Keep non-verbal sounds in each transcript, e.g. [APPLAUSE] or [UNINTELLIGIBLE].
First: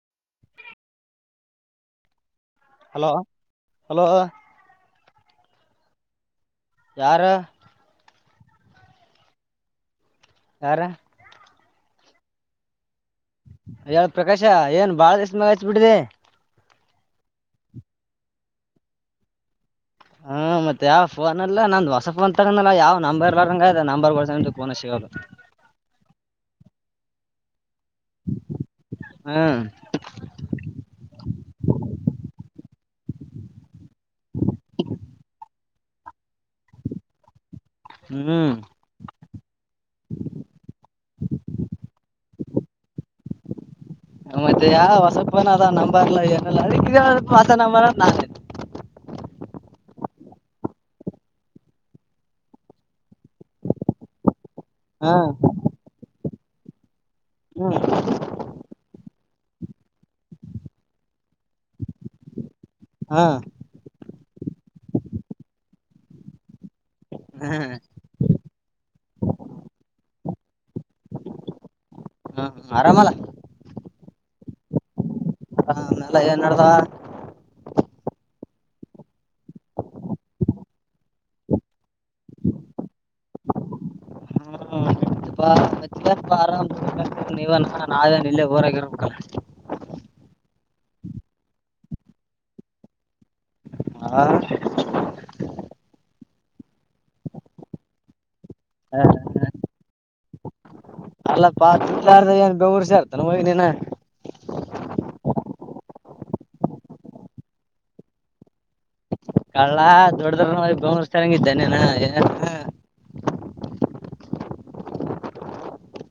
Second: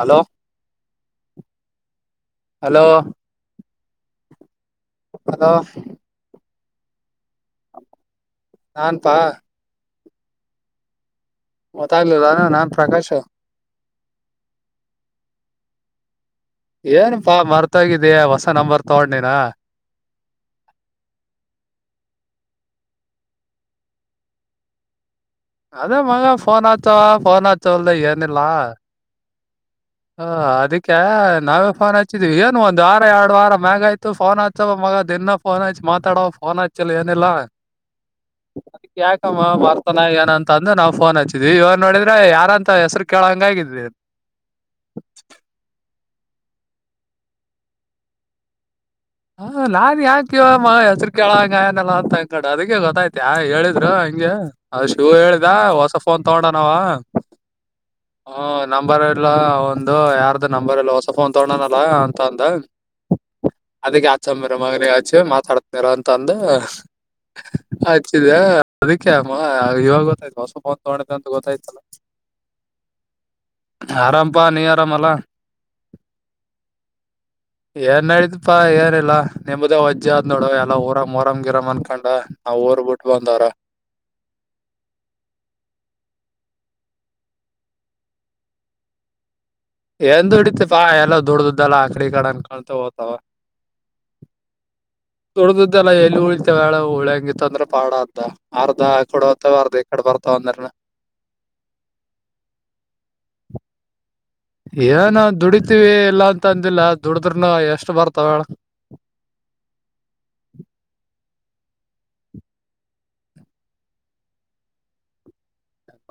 hello hello hello hello ಯಾರು ನಾನ್ ಪಾ ಯಾರ ಗೊತ್ತಾಗ್ಲಿಲ್ಲ ನಾನ್ ಪ್ರಕಾಶ್ ಹೇಳ ಪ್ರಕಾಶ ಏನ್ ಬಾಳ ದೀಸ ಮ್ಯಾಗ ಹಚ್ಬಿಟ್ಟಿದೆ ಏನಪಾ ಮರ್ತೋಗಿದ್ಯಾ ಹೊಸ ನಂಬರ್ ತಗೊಂಡನಿನ ಹ್ಮ್ ಮತ್ತೆ ಯಾವ ಫೋನ್ ಅಲ್ಲ ನಂದ್ ಹೊಸ ಪೋನ್ ತಗ ಯಾವ್ ನಂಬ ಇರಲಾರದು ನಂಬರ್ ಗಸ ಸಿಗಲ್ಲ ಅದೇ ಮಗ ಪೋನ್ ಅಚ್ಚುವ ಪೋನ್ ಆತ ಅಚ್ಚವಲ್ಲಾ ಏನಿಲ್ಲಾ ಹ ಹ ಅದಕ್ಕೆ ನಾವೇ ಫೋನ್ ಹಚ್ಚಿದ್ವಿ ಏನ್ ಒಂದ್ ವಾರ ಎರಡು ವಾರ ಮ್ಯಾಗ ಆಯ್ತು ಫೋನ್ ಹಚ್ಚವ ಮಗ ದಿನ ಫೋನ್ ಹಚ್ಚಿ ಮಾತಾಡವ ಫೋನ್ ಹಚ್ಚಲ್ ಏನಿಲ್ಲಾ ಹ್ಮ್ ಮ್ಮ ಬರ್ತಾನ ಏನ ಅಂತಂದಂದು ನಾವವು ಫೋನ್ ಹಚ್ಚಿದ್ವಿ ಇವಾಗ ನೋಡಿದ್ರೆ ಯಾರಂತ ಹೆಸರು ಕೇಳಂಗ ಆಗಿದ್ರಿ ಮತ್ತೆ ಯಾವ ಹೊಸಪ ಅದ ನಂಬರ್ಲ್ಲ ಏನೆಲ್ಲ ಅಡ ಮಾಸ ನಂಬರ್ ನಾ ಹ ನಾನ್ ಯಾಕ ಇವ ಹೆಸರು ಕೆೇಳಂಗನೆಲ್ಲ ಅಂತ ಕಡೆ ಅದಕ್ಕೆ ಗೊತ್ತಾಯ್ತು ಯ ಹೇಳಿದ್ರ ಹಂಗೆ ಅ ಶಿವ ಹಾ ಹೇಳಿದ ಹೊಸ ಫೋನ್ ತಗೊಂಡನಾವ ಹ್ಮ್ ಹ್ಮ ನಂಬರ್ ಇಲ್ಲ ಒಂದು ಯಾರ್ದು ನಂಬರ್ ಎಲ್ಲ ಫೋನ್ ತೊಗೊಂಡನಲ್ಲ ಅಂತ ಅಂದ ಹಾ ಆಚ ಮರ ಮಗನ ಆಚೆ ಮಾತಾಡ್ತರ ಅಂತಂದ ಹ್ಮ್ ಆಚ್ಚಿದ ಅದ ಅ ಇವಾಗ ಗೊತ್ತಾಯ್ತ ಹೊಸಪೋನ ತಗೊಂಡ ಅಂತ ಗೊತ್ತಾಯ್ತಲ್ಲ ಹ್ಮ ಆರಾಮಲ್ಲ ಆರಾಮಪಾ ನೀ ಆರಾಮಲ್ಲಾ ಹ ಆಮೆಲ್ಲ ಏನ್ ನಡ್ದಾವ ಏನ್ ನಡಿದ್ದ ಇಪ್ಪಾ ಏನಿಲ್ಲಾ ನಿಮ್ಮ್ದೇ ವಜ್ಜ ಆದ್ ನೋಡು ಎಲ್ಲ ಊರಂಗ ಮರಂಗ ಗಿರಂ ಅನ್ಕೊಂಡ ನಾವ್ ಊರ್ ಬಿಟ್ ಬಂದವ್ರ ಅ ಆರಾಮ್ ನೀವ ನಾವೇ ಇಲ್ಲೇ ೋರಾಗಿರೋ ಕಲ್ಲ ಎಂದ ಡಿತ ಪಾ ಎಲ್ಲ ದುಡ್ಡ್ದದ್ದಲ್ಲಾ ಆಕಡಿ ಕಡೆ ಅಂದನ್ಕೊತ ಓತವ ಹಾ ದುಡ್ದ್ದಲ್ಲ ಎಲ್ಲಿ ಉಳಿತವಳ ಉಳ್ಯಂಗತ್ತ ಅಂದ್ರ ಪಾಡ ಅ್ದ ಅರ್ಧ ಕೊಡತವ ಅರ್ಧ ಈ ಕಡೆ ಬರ್ತಾವ ಅಂದ್ರನ ಅಲ್ಲ ಪಾ ಚಿತ್ರ ಏನ್ ಬೆಂಗಳೂರ ಸೆರತಿ ಏನ ಮಗ ನೀನ ಏ ನ ದುಡತಿೀವಿ ಇಲ್ಲಾ ಅಂತ ಅಂದಿಲ್ಲ ದುಡದ್ರನ ಎಷ್ಟ್ ಬರ್ತಾವಳ ಹೇಳ ಕಳ್ಳ ದೊಡ್ಡದ್ರ ನೋಡಿ ಬೆಂಬಲಿಸ್ತಾರಂಗಿದ್ದೆ ಏನ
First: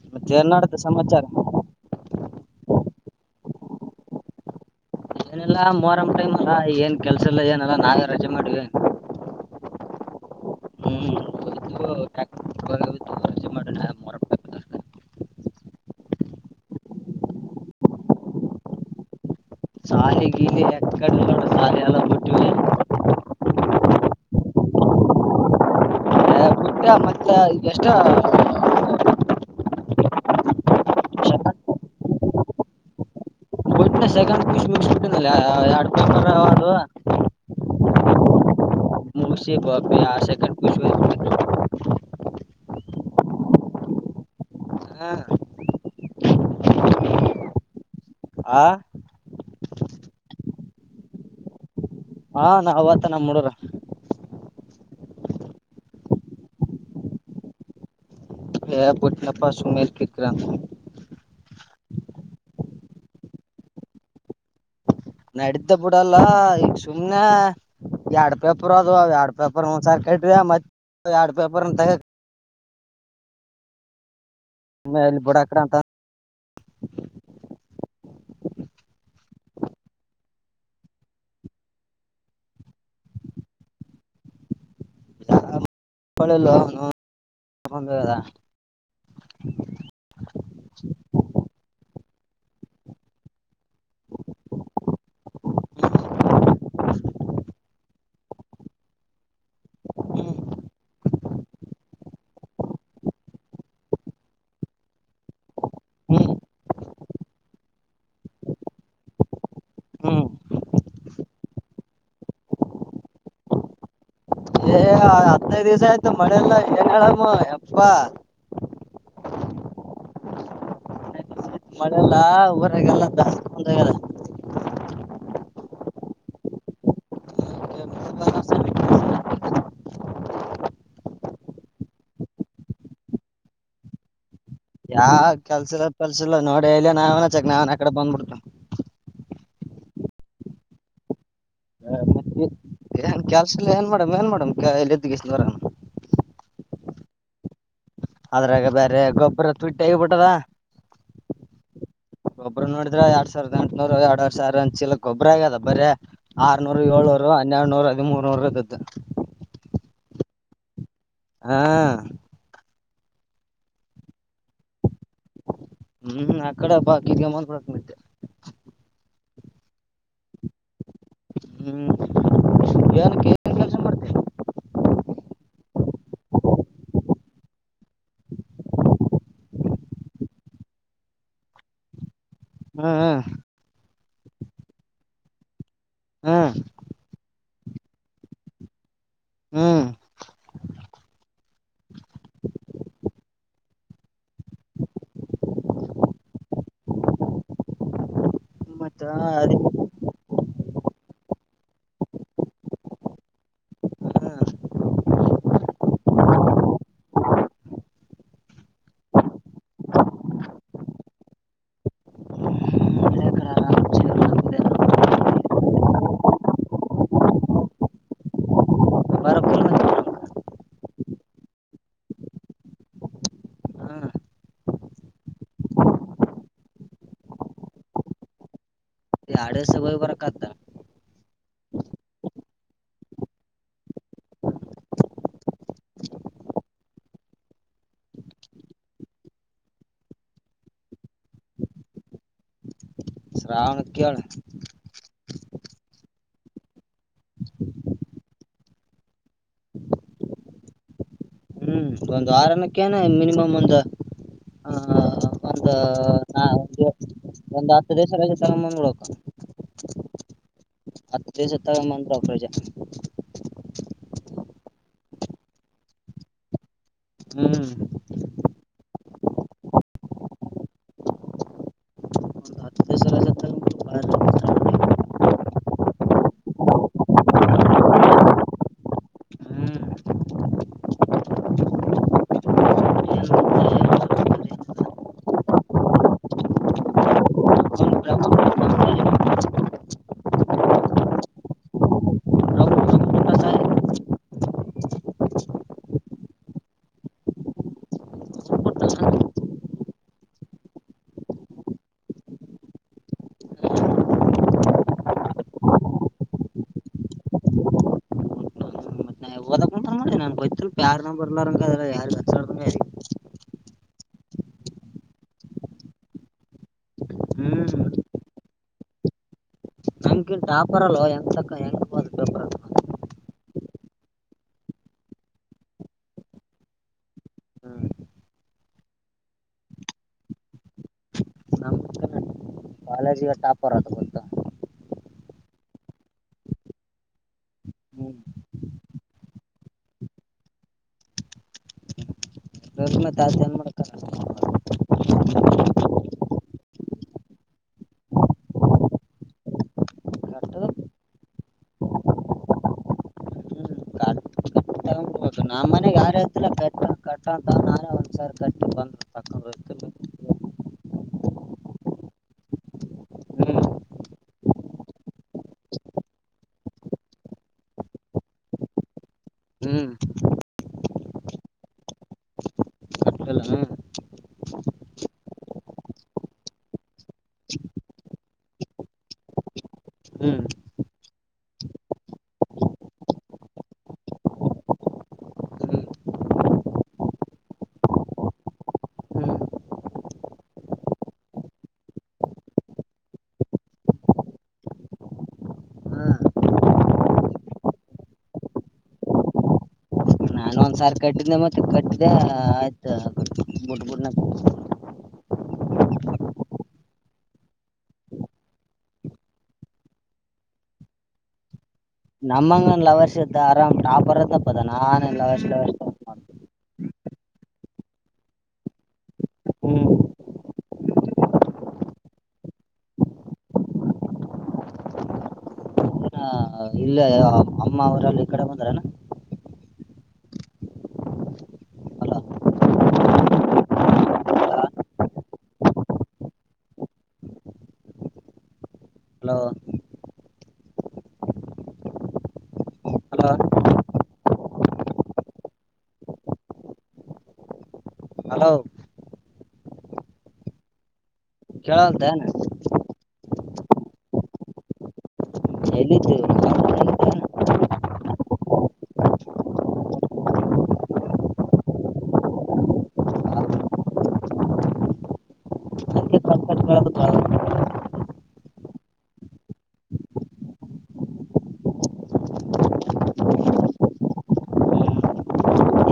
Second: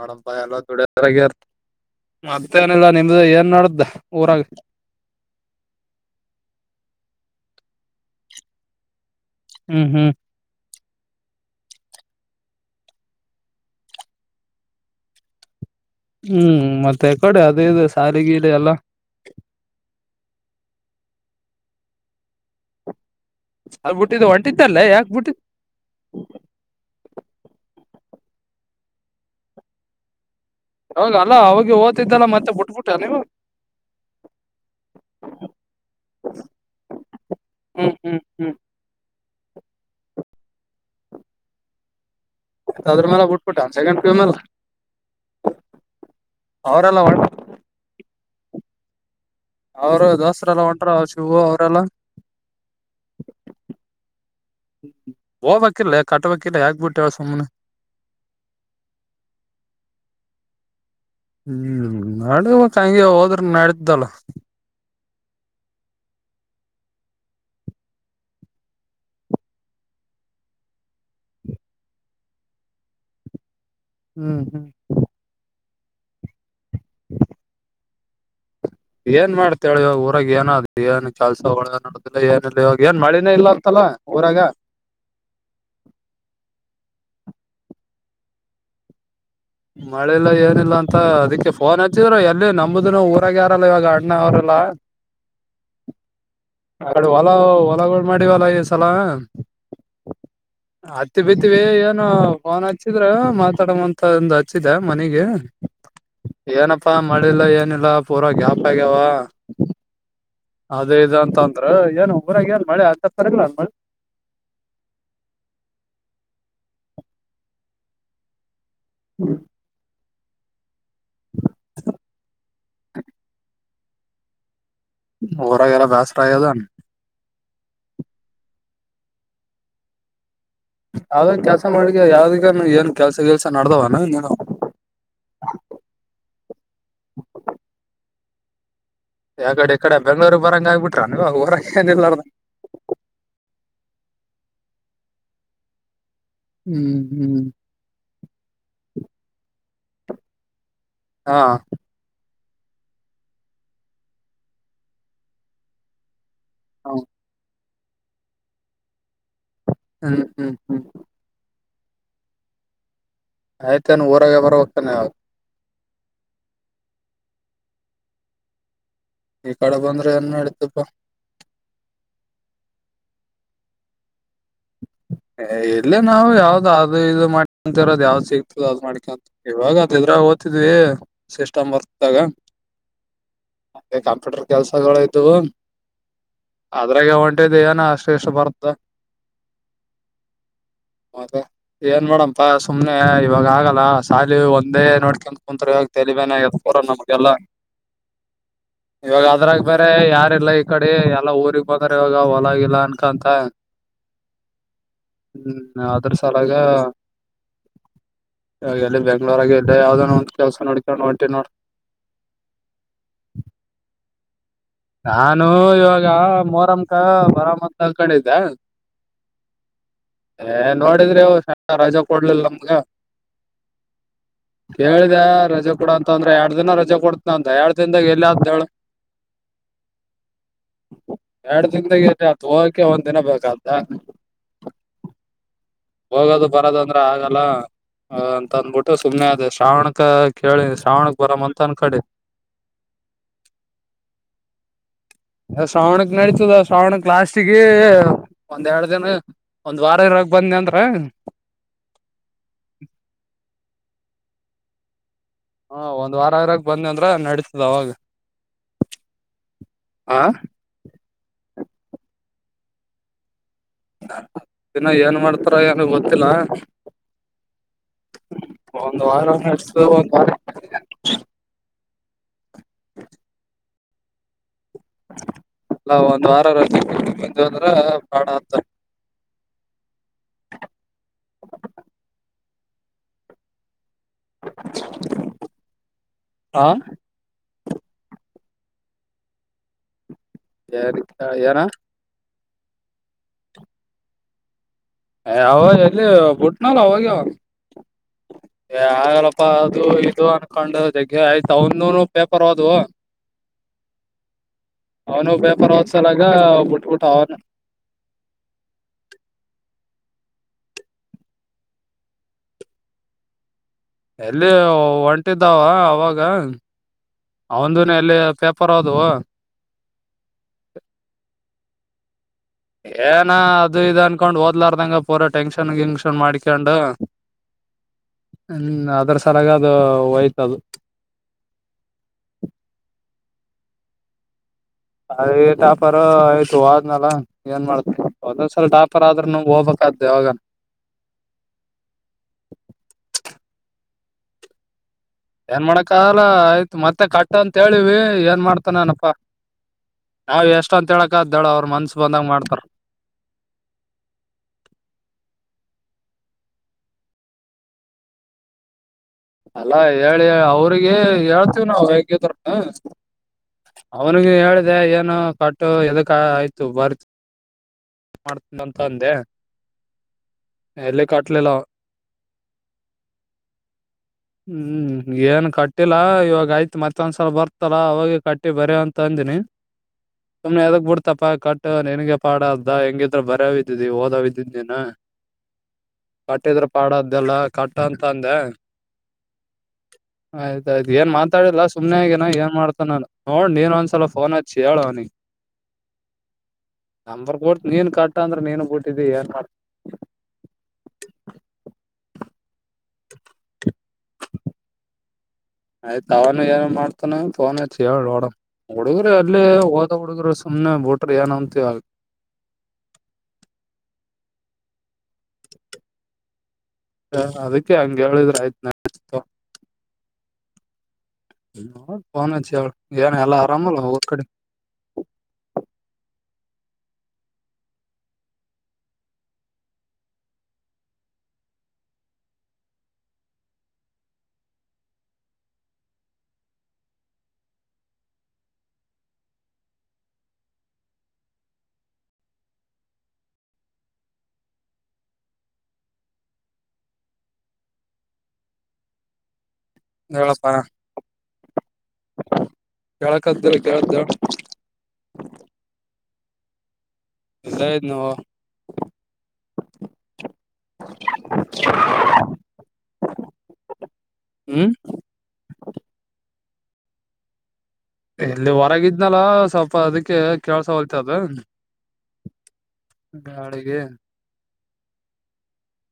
ನೋಡಪ ಮತ್ತೆ ಎಲ್ಲ ನಾಡದ ದುಡಿಯೋದ್ರಾಗೆ ಸಮಾಚಾರ ಇರ್ತ ಮತ್ತೇನಿಲ್ಲ ನಿಮ್ದು ಏನ್ ಮಾಡಡ್ದ ಊರಾಗ ಏನೆಲ್ಲ ಮೋರಂ್ ಟೈಮ್ ಅಲ್ಲ ಏನ್ ಕೆಲ್ಸಲ್ಲ ಏನಲ್ಲ ನಾವೇ ರಜೆ ಮಾಡಿವ ಹ್ಮ್ ಹ್ಮ್ ರಜೆ ಮಾಡಿ ಮೊಹರಂ ಟೈಮ್ ದಾಗ ಹ್ಮ್ ಮತ್ತೆ ಕಡೆ ಅದೇ ಇ ಸಾರಗೀಡೆ ಎಲ್ಲ ಶಾಲಿಗಿಲಿ ಎಕಡ ಆಗ್ಬಿಟ್ಟಿದ್ದ ಒಂಟಿದ್ದಲ್ಲ ಯಾಕ್ಬಿಟ್ಟಿದ ಅಷ್ಟ ಯಾವಾಗ ಅಲ್ಲ ಅವಿಗೆ ಓ್ತಿದ್ದಲ್ಲ ಮತ್ತೆ ಬಿಟ್ಬಿಟ್ಟ ನೀವು ಸೆಕಂಡ್ ಪಿ ಯು ಸಿ ಬಿಟ್ಟಿಲ್ಲ ಎರಡು ಪೇಪರ ಹೋದವು ಹ್ಮ್ ಹ್ಮ್ ಹ್ಮ್ ಮೂಸಿ ಬ ಆ ಸೆಕ ಪುುವ [UNINTELLIGIBLE] ಅದ್ರ ಮೇಲೆ ಬಿಟ್ಬಿಟ್ಟ ಒಂದ ಸೆಕಂಡ್ ಪಿ ಯು ಮೇಲ ಬಿಟ್ಟಿನ ಅವರೆಲ್ಲ ಆ ಅವರು ದೋಸರೆ ಎಲ್ಲ ಒಂಟ್ರ ಅವ ಶಿವು ಅವರೆಲ್ಲಾ ಹಾ ನಾವ ಅವತ್ತ ನಮ್ಮ ಹುಡುರ ಹೋಗ್ಬೇಕಿಲ್ಲ ಕಟ್ಬೇಕಿಲ್ಲ ಹಾಕ್ಬಿಟ್ಟವ ಸುಮ್ಮನೆ ಎ ಬುಟ್ ನಪ್ಪ ಸುಮಲ್ಫಿಕರ ಹ್ಮ್ ನಡಬೇಕ ಹಂಗೆ ಹೋದ್ರ ನಡ್ದಲ್ಲ ನಡತ ಬಿಡಲ್ಲ ಈಗ ಸುಮ್ನೆ ಎರಡ್ ಪೇಪರ್ ಅದು ಎರಡ್ ಪೇಪರ್ ಒಂದ್ಸರಿ ಕಟ್ಟ್ರಿ ಮತ್ತ ಎರಡ್ ಪೇಪರ್ ತಗ ಹ್ಮ್ ಹ್ಮ್ ಮ ಇಲ್ಲಿ ಬಡಾಕ್ರಾಂತ [INAUDIBLE] ಏನ್ ಮಾಡ್ತಿ ಇವಾಗ ಊರಾಗ ಏನಾದ್ ಏನ್ ಕೆಲ್ಸ ಒಳಗ ನಡುದಿಲ್ಲ ಏನ ಇಿಲ್ಲ ಇವಾಗ ಏನ್ ಮಳಿನೇ ಇಲ್ಲ ಅಂತಲ್ಲ ಊರಾಗ ಒಳೆಲ್ಲ ಹನು ಮಳೆಲ್ಲ ಏನಿಲ್ಲ ಅಂತ ಅದಿಕ್ಕೆ ಫೋನ್ ಹಚ್ಚಿದ್ರರು ಎಲ್ಲಿ ನಂಬುದನ ಊರಾಗ ಯಾರಲ್ಲ ಇವಾಗ ಅಣ್ಣ ಅವ್ರಲ್ಲ ಆಗಡೆ ಹೊಲ ಹೊಲಗ ಮಾಡಿವಲ್ಲ ಈಸಲ ಹತ್ತಿ ಬಿತಿವಿ ಏನ ಫೋನ್ ಹಚ್ಚಿದ್ರ ಮಾತಾಡಂತ ಒಂದು ಹಚ್ಚಿದೆ ಮನಗೆ ಏನಪ್ಪಾ ಮಳಿ ಇಲ್ಲ ಮಾಡಿಲ್ಲ ಏನಿಲ್ಲ ಪೂರಾ ಗ್ಯಾಪ್ ಆಗ್ಯಾವ ಹ್ಮ್ ಅದೇ ಇ ಅಂತ ಅಂದ್ರ ಏನ್ ಊರಾಗ ಏನ್ ಮಳೆ ಆತ ತರಗಲ ಅ ಮಳೆ ಹತ್ತನೈದು ದಿವ್ಸ ಆಯ್ತು ಮಳೆಲ್ಲ ಏನ್ ಹೇಳಮ್ಮ ಎಪ್ಪಾ ಹ್ಮ ಹಲ್ಲ ಬಂತಲ್ಲ ರ ವೇರ ಬಸ್ಟದಾನ ಆದನ್ ಕೆಲ್ಸ ಮಾಡ್ಲಿ ಯಾವ್ದಗನು ಏನ್ ಕೆಲ್ಸ ಕೆಲ್ಸ ನಡ್ದವನ ನೀನು ಯಾವ ಕೆಲ್ಸಿಲ್ಲ ಪಲ್ಸಿಲ್ಲ ನೋಡಿ ಇಲ್ಲೇ ನಾವೇನ ಚಕ್ ನಾವೇನ್ ಆ [INAUDIBLE] ಯಗಡೆ ಈ ಕಡೆ ಬೆಂಗ್ಳೂರಿಗೆ ಬರಂಗ ಆಗ್ಬಿಟ್ರ ನೀವ ಬರ ಏಿಲ್ಲಾರ ಏನ್ ಕ ಕೆ್ಯಾಸ ಏನ್ ಮಾಡೇಡಮ ಏನ್ ಮಾಡಡಮ್ ಎದ ಗ ಹ್ಮ್ ಹ್ಮ್ ಅದ್ರಾಗ ಬೇರೆ ಗೊಬ್ಬರ ತುಟ್ಟ ಹೇಗ್ಬಿಟ್ಟದ ಹಾ ಗಬ್ರು ನೋಡಿದ್ರೆ ಎರಡ್ ಸಾವಿದ ಎಂಟನೂರು ಎರಡುಡ್ ಸಾವಿರ ಅಂಚಿಲಿಕ್ೊಬ್ಬ್ರ ಆಗ್ಯದ ಬರೀ ಆರ್ನೂರು ಏಳ್ನೂರು ಎರಡು ನೂರ ಹದಿಮರ್ ನೂರ ಅದ ಹ್ಮ್ ಹ್ಮ್ ಹ್ಮ್ ಹಾ ಆಯ್ತಾನ ಊರಾಗ ಬರ ಹೋಗ್ತಾನೆ ಅವ ಹ್ಮ್ ಆ ಕಡೆ ಬಾ ಕಿರ್ಕಮ್ಮಕೊಂಡಿದ್ದೆ ಈ ಕಡೆ ಬಂದ್ರೆ ಏನ್ ನಡತಪ್ಪ ಹ್ಮ್ ಮಾಡ್ತಿ ಇಲ್ಲ ನಾವು ಯಾವ್ದ್ ಅದು ಇದು ಮಾಡ್ಕೊಂತರೋದ್ ಯಾವ್ದ್ ಸಿಗ್ತದ ಅದ್ ಮಾಡ್ಕ ಇವಾಗ ಅದ ಇದ್ರಾಗ ಓ್ತಿದ್ವಿ ಸಿಸ್ಟಮ್ ಬರ್ತಾಗ ಹ್ಮ್ ಮತ್ತೆ ಕಂಪ್ಯೂಟರ್ ಕೆಲ್ಸಗಳ ಇದವು ಹ್ಮ್ ಹ್ಮ್ ಅದ್ರಾಗ ಹೊಂಟಿದ ಏನ ಅಷ್ಟು ಎಷ್ಟು ಬರ್ತ ಹ್ಮ್ ಮದೆ ಏನ್ ಮಾಡೇಡಂಪಾ ಸುಮನೆ ಇವಾಗ ಆಗಲ್ಲ ಶಾಲಿ ಒಂದೇ ನೋಡ್ಕಂತ ಕುಂತ್್ರ ಇವಾಗ ತೆಲಿವೆೇನ ಆಗತ್ ಪೂರ ನಮ್ಗೆಲ್ಲ ಮತ್ತ ಇವಾಗ ಅದ ಅದ್ರಾಗ ಬೇರೆ ಯಾರಿಲ್ಲ ಈ ಕಡೆ ಎಲ್ಲಾ ಊಗ್ ಬಂದ್ರ ಇವಾಗ ಹೊಲಗಲ್ಲ ಅನ್ಕಂತ ಹ್ಮ್ ಅ್ರ ಸಲಾಗಾಗ ಎಲ್ಲಿ ಬೆಂಗ್ಳೂರಾಗ ಎಲ್ಲ ಯಾವ್ದನ ಒಂದು ಕೆಲ್ಸ ನೋಡ್ಕ ಹೊಂಟಿ ನೋಡ ನಾನು ಇವಾಗ ಮೋರಮಕ ಬರಾಮತ್ ಅಲ್ಕೊಂಡಿದ್ದೆ ಬರಕುಲ್ ಏ ನೋಡಿದ್ರಿ ಸಣ ರಜೆ ಕೊಡ್ಲಿಲ್ಲ ನಮ್ಗ ಹ್ಮ್ ಕೇಳಿದೆ ರಜೆ ಕೊೂಡ ಅಂತ ಅಂದ್ರೆ ಎರ್ಡ್ ದಿನ ರಜೆ ಕೊಡ್ತನ ಅಂತ ಎರಡ್ ದಿನದಾಗ ಎಲ್ಲಿ ಅ ಹೇಳೇಳ ಆಡಸಭಯ ಬರಕದ ಎರಡ್ ದಿನದಾಗ ಅತ್ ಹೋಗಕ್ಕೆೆ ಒಂದ್ ದಿನ ಬೇಕಂತ ಹೋಗೋದು ಬರದ ಅಂದ್ರ ಆಗಲ್ಲ ಅಂತ ಅಂದ್ಬಿಟ್ಟು ಸುಮ್ಮನೆ ಅದೇ ಶ್ರಾವಣಕ ಕೇಳಿ ಶ್ರಾವಣಕ್ ಬರಮ್ಮಂತ ಅಂದಕಡೆ ಶ್ರಾವ ನಕ್ಕಳ ಶ್ರಾವಣಕ್ ನಡೀತದ ಶ್ರಾವಣಕ್ ಲಾಸ್ಟಗ ಒಂದ್ೆರಡ್ ದಿನ ಒಂದ್ ವಾರ ಇರಾಗ ಬಂದಿ ಅಂದ್ರ ಹ್ಮ್ ಒಂದ್ ವಾರನಕ್ಕೇನ ಒಂದು ಹ ಒಂದ್ ವಾರ ನಾ ಇರಾಗ ಒಂದು ಬಂದೆ ಅಂದ್ರ ನಡೀತದ ಒಂದು್ ಅವಾಗ ಹತ್ತು ದಿವಸ ತಮ್ಮಂದಡಕ ಹ ಸತ್ಯಾದ ಮ ರಕರ ದಿನ ಏನ್ ಮಾಡ್ತಾರ ಏನಗ್ ಗೊತ್ತಿಲ್ಲ ಹ್ಮ್ ಒಂದ್ ವಾರತ ಒಂದ್ ವಾರ ಒಂದ್ ಹತ್ತ್ ದಿವಸ ರಜೆ [INAUDIBLE] ತಗೊಂಡು ಅಲ್ಲ ಒಂದ್ ವಾರ ರೆಿಂದ ಅಂದ್ರ ಬಾಡ ಹತ್ತು ಆ ಯಾರ ಯಾರ ಯಾಗ ಎಲ್ಲಿ ಬಿಟ್ನಲ್ಲ ಅವಾಗ ಅವವನು ಏ ಆಗಲ್ಲಪ್ಪ ಅದು ಇದು ಅನ್ಕೊಂಡ ಜಗ್ಗೆ ಆಯ್ತ ಅವನುೂನು ಪೇಪರ್ ಹೋದುವ ಅವನು ಪೇಪರ್ ಓದ್ಸಲಗ ಬಿಟ್ಬಿಟ್ಟ ಅವನು ಯಾರನಮ್ಮ ಬರ್ಲ್ಲಾರುಂಗ ಅದೆಲ್ಲ ಯಾರು ಕಚಾಡ್ ಯಾರ ಎಲ್ಲಿ ಒಂಟಿದ್ದಾವ ಅವಾಗ ಅವಂದಿನ ಎಲ್ಲಿ ಪೇಪರ್ ಅದುವ ನಮ್ಕಿನ್ ಟಾಪರ್ ಅಲ್ವೋ ಹೆಂಗ್ ತಕ್ಕ ಹೆಂಗ್ ಓದ್ ಪೇಪರ್ ಏನ ಅದು ಇ ಅನ್ಕೊಂಡ್ ಓದ್ಲಾರ್ದಂಗ ಪೂರಾ ಟೆನ್ಶನ್ ಗಿಂಕ್ಷನ್ ಮಾಡ್ಕೊಂಡು ಹ್ಮ ಅದ್ರ ಸಲಾಗ ಅದು ಹಯ್ತದು ಬಾಲಜಿಗ ಟಾಪರ್ದು ಗಂತ ಅಯ ಟಾಪರ್ ಆಯ್ತು ಆದ್ನಾಲ ಏನ್ ಮಾಡ್ತ ಹ್ಮ್ ಒಂದೊಂದ್ಸಲ ಟಾಪರ್ ಆದ್ರರು ನ ಹೋಗ್ಬೇಕಾದ್ದೆ ಅವಾಗ [INAUDIBLE] ಮಾಡಕ್ಕ ಏನ್ ಮಾಡಕ್ಕ ಎಲ್ಲ ಆಯ್ತು ಮತ್ತೆ ಕಟ್ಟಂತ ಹೇಳಿವ ಏನ್ ಮಾಡ್ತನಪ್ಪಾ ನಾವ ಎಷ್ಟ ಅಂತ ಹೇಳಕ ಅದ್ದಳ ಅವ್ರ ಮನ್ಸ ಬಂದಂಗ ಮಾಡ್ತಾರ ನಮ್ಮ್ನೆಗ್ ಯಾರಲ್ಲ ಕ ಕಟ್ಟಂತ ಒಂದ್ಸ ಕಟ್ಟಿ ಬಂದ ಅಲ್ಲಾ ಹೇಳಿ ಅವರು ಅವಿಗೆ ಹೇಳ್ತೀವಿ ನಾವವು ಹೇಗದ್ರ ಹ್ಮ್ ಅವನಿಗೆ ಹೇಳಿದೆ ಏನು ಕಟ್ಟು ಎದಕ್ ಆಯ್ತು ಬರ್ತಿ ಮಾಡ್ತನಂತ ಅಂದೆ ಹ್ಮ್ ಎಲ್ಲಿ ಕಟ್ಲಿಲ್ಲ ಕಟ್ಟಲ್ಲ ಹ್ಮ್ ಹ್ಮ್ ಏನ್ ಕಟ್ಟಿಲ್ಲ ಇವಾಗ ಆಯ್ತ್ ಮತ್ತೊಂದ್ಸಲ ಬರ್ತಲ್ಲ ಅವಾಗ ಕಟ್ಟಿ ಬರ್ಯ ಅಂತ ಅಂದಿನಿ ಹ್ಮ್ ಸುಮ್ನೆ ಎದಗ್ ಬಿಡ್ತಪ ಕಟ್ ನನ್ಗೆ ಪಾಡದ್ದ ಹೆಂಗಿದ್ರ ಬರ್ಯವ್ದಿದಿ ಓದಿದ್ದಿದ ನೀನ್ ಹ್ಮ್ ಕಟ್ಟಿದ್ರ ಪಾಡದೆಲ್ಲ ಕಟ್ಟ ಅಂತ ಅಂದ ಹ್ಮ್ ಆಯ್ತಾಯ್ತು ಏನ್ ಮಾತಾಡಿಲ್ಲ ಸುಮ್ನೆ ಆಗನ ಏನ್ ಮಾಡ್ತಾನು ನೋಡ್ ನೀನ್ ಒಂದ್ಸಲ ಫೋನ್ ಹಚ್ಚಿ ಹೇಳ ಅವನಿಿಗೆ ಹಾ ನಂಬರ್ ಕೊ ನೀನ್ ಕಟ್ಟ ಅಂದ್ರ ನೀನು ಏನ್ ಮಾಡ್ತ ನಾನ ಒಂದ್ಸಾರಿ ಕಟ್ಟಿದ್ದೆ ಮತ್ತೆ ಕಟ್ಟ್ದೆ ಆಯ್ತಡ್ [INAUDIBLE] ಆಯ್ತ ಅವನು ಏನು ಮಾಡ್ತಾನ ಪೋನ ಹೇಳಿಡ ಹುಡುಗ್ರಿ ಅಲ್ಲಿ ಹೋದ ಹುಡುಗರು ಸುಮ್ನೆ ಬುಟ್ರ ಏನ ಅಂತವ ನಮ್ಮಂಗ ಲವರ್ಸ ಆರಾಮ ಆಾ ಬರದಪ್ಪದ ನಾನ ಲವರ್ ಲವರ್ ಅದಕ್ಕೆ ಹಂಗ ಹೇಳಿದ್ರ ಆಯ್ತ್ ನ ಹ್ಮ್ ಪೋ ನ್ ಹೇಳ ಏನ್ ಎಲ್ಲ ಆರಾಮಲ್ಲ ಹೋಗೋದ್ ಕಡೆ ಆ, ಇಲ್ಲೇ ಅಮ್ಮ ಅವ್ರಲ್ಲಿ ಈ ಕಡೆ ಬಂದ್ರನಾ ಹಲೋ ಹಲೋ ಹಲೋ ಹಲೋ ಹೇಳಪ್ಪಾ ಕೇಳಂತ ಏನೆ ಕದದಲ ಕೇಳುತ ಚಲಿ ಲ್ಲದ ನವು ಹ್ಮ ಹಂಗೆ ಕಟ್ ಕಟ್ ಕೇಳಕತ್ತಾಳ ಎಲ್ಲಿ ಹೊರಗಿದ್ನಲ್ಲ ಸ್ವಲ್ಪ ಅದಕ್ಕೆ ಕೆಳ್ಸ ಹೊಲತದ ಗಾಳಿಗೆ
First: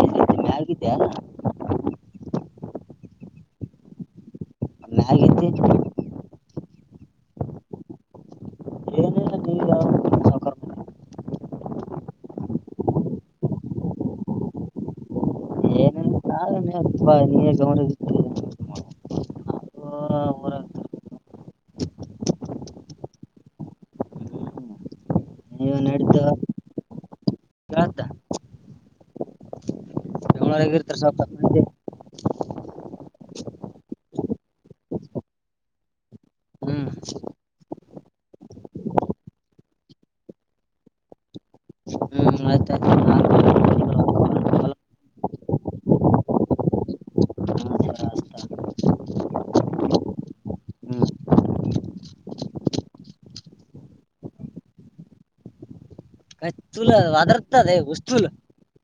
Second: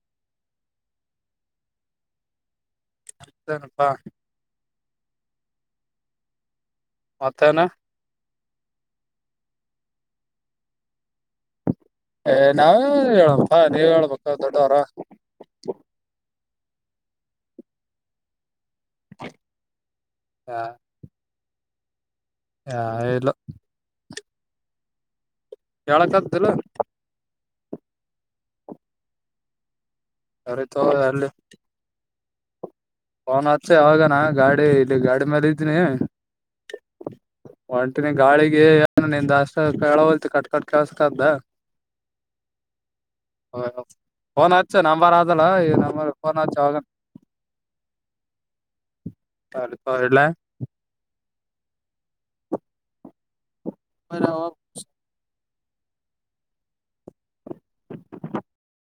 ಎಲ್ಲಿದ್ದಿ ಮ್ಯಾಗಿದ್ದ್ಯಾನ ಅನಪ್ಪಾ ಮ್ಯಾಗಿದ್ದಿ ಮತ್ತನಾ ಏನಿಲ್ಲ ನೀವ್ ಯಾವ ಸಾವ್ಕಾರ್ ಮಂದಿ ಏ ನಾವೇ ಹೇಳಳ್ಬಪ್ಪಾ ನೀವ್ ಹೇಳ್ಬ ದೊಡ್ಡವರ ಏನಿಲ್ಲ [INAUDIBLE] ಆ ಊರಾಗ ಯಲ್ಲ ನೀವೇ ಯಳಕ್ಕೆ ನಡೀತದ ಆಗ್ಲ [INAUDIBLE] ಕೇಳತ್ತ ಸರಿ ಬೆಂಗ್ಗಳೂರಗ ತಗೋ ಇರ್ತಾರೆ ಅಲ್ಲಿ ಸ್ವಪತ್ ಫೋನ್ ಹಚ್ಚ ಅವಾಗನ ಗಾಡಿ ಇಲ್ಲಿ ಗಾಡಿ ಮೇಾಲ ಇದನಿ ಹ್ಮ್ ಒಂಟಿನಿ ಗಾಳಿಗೆ ನಿನ್ಸ್ ಕೇಳಲ್ತಿ ಕಟ್ ಕಟ್ ಕೆಲ್ಸಕ್ದ ಹ್ಮ್ ಆಯ್ತಾಯ್ತು ಪೊನ್ ಹಚ್ಚ ನಂಬರ್ ಆದಲ್ಲ ಈ ನಂಬರ್ ಫೋನ್ ಹಚ್ಚ ಅವಾಗ ತ ತ ಹೇಳಲ್ಲ ಹ್ಮ್ [INAUDIBLE] [UNINTELLIGIBLE] [UNINTELLIGIBLE]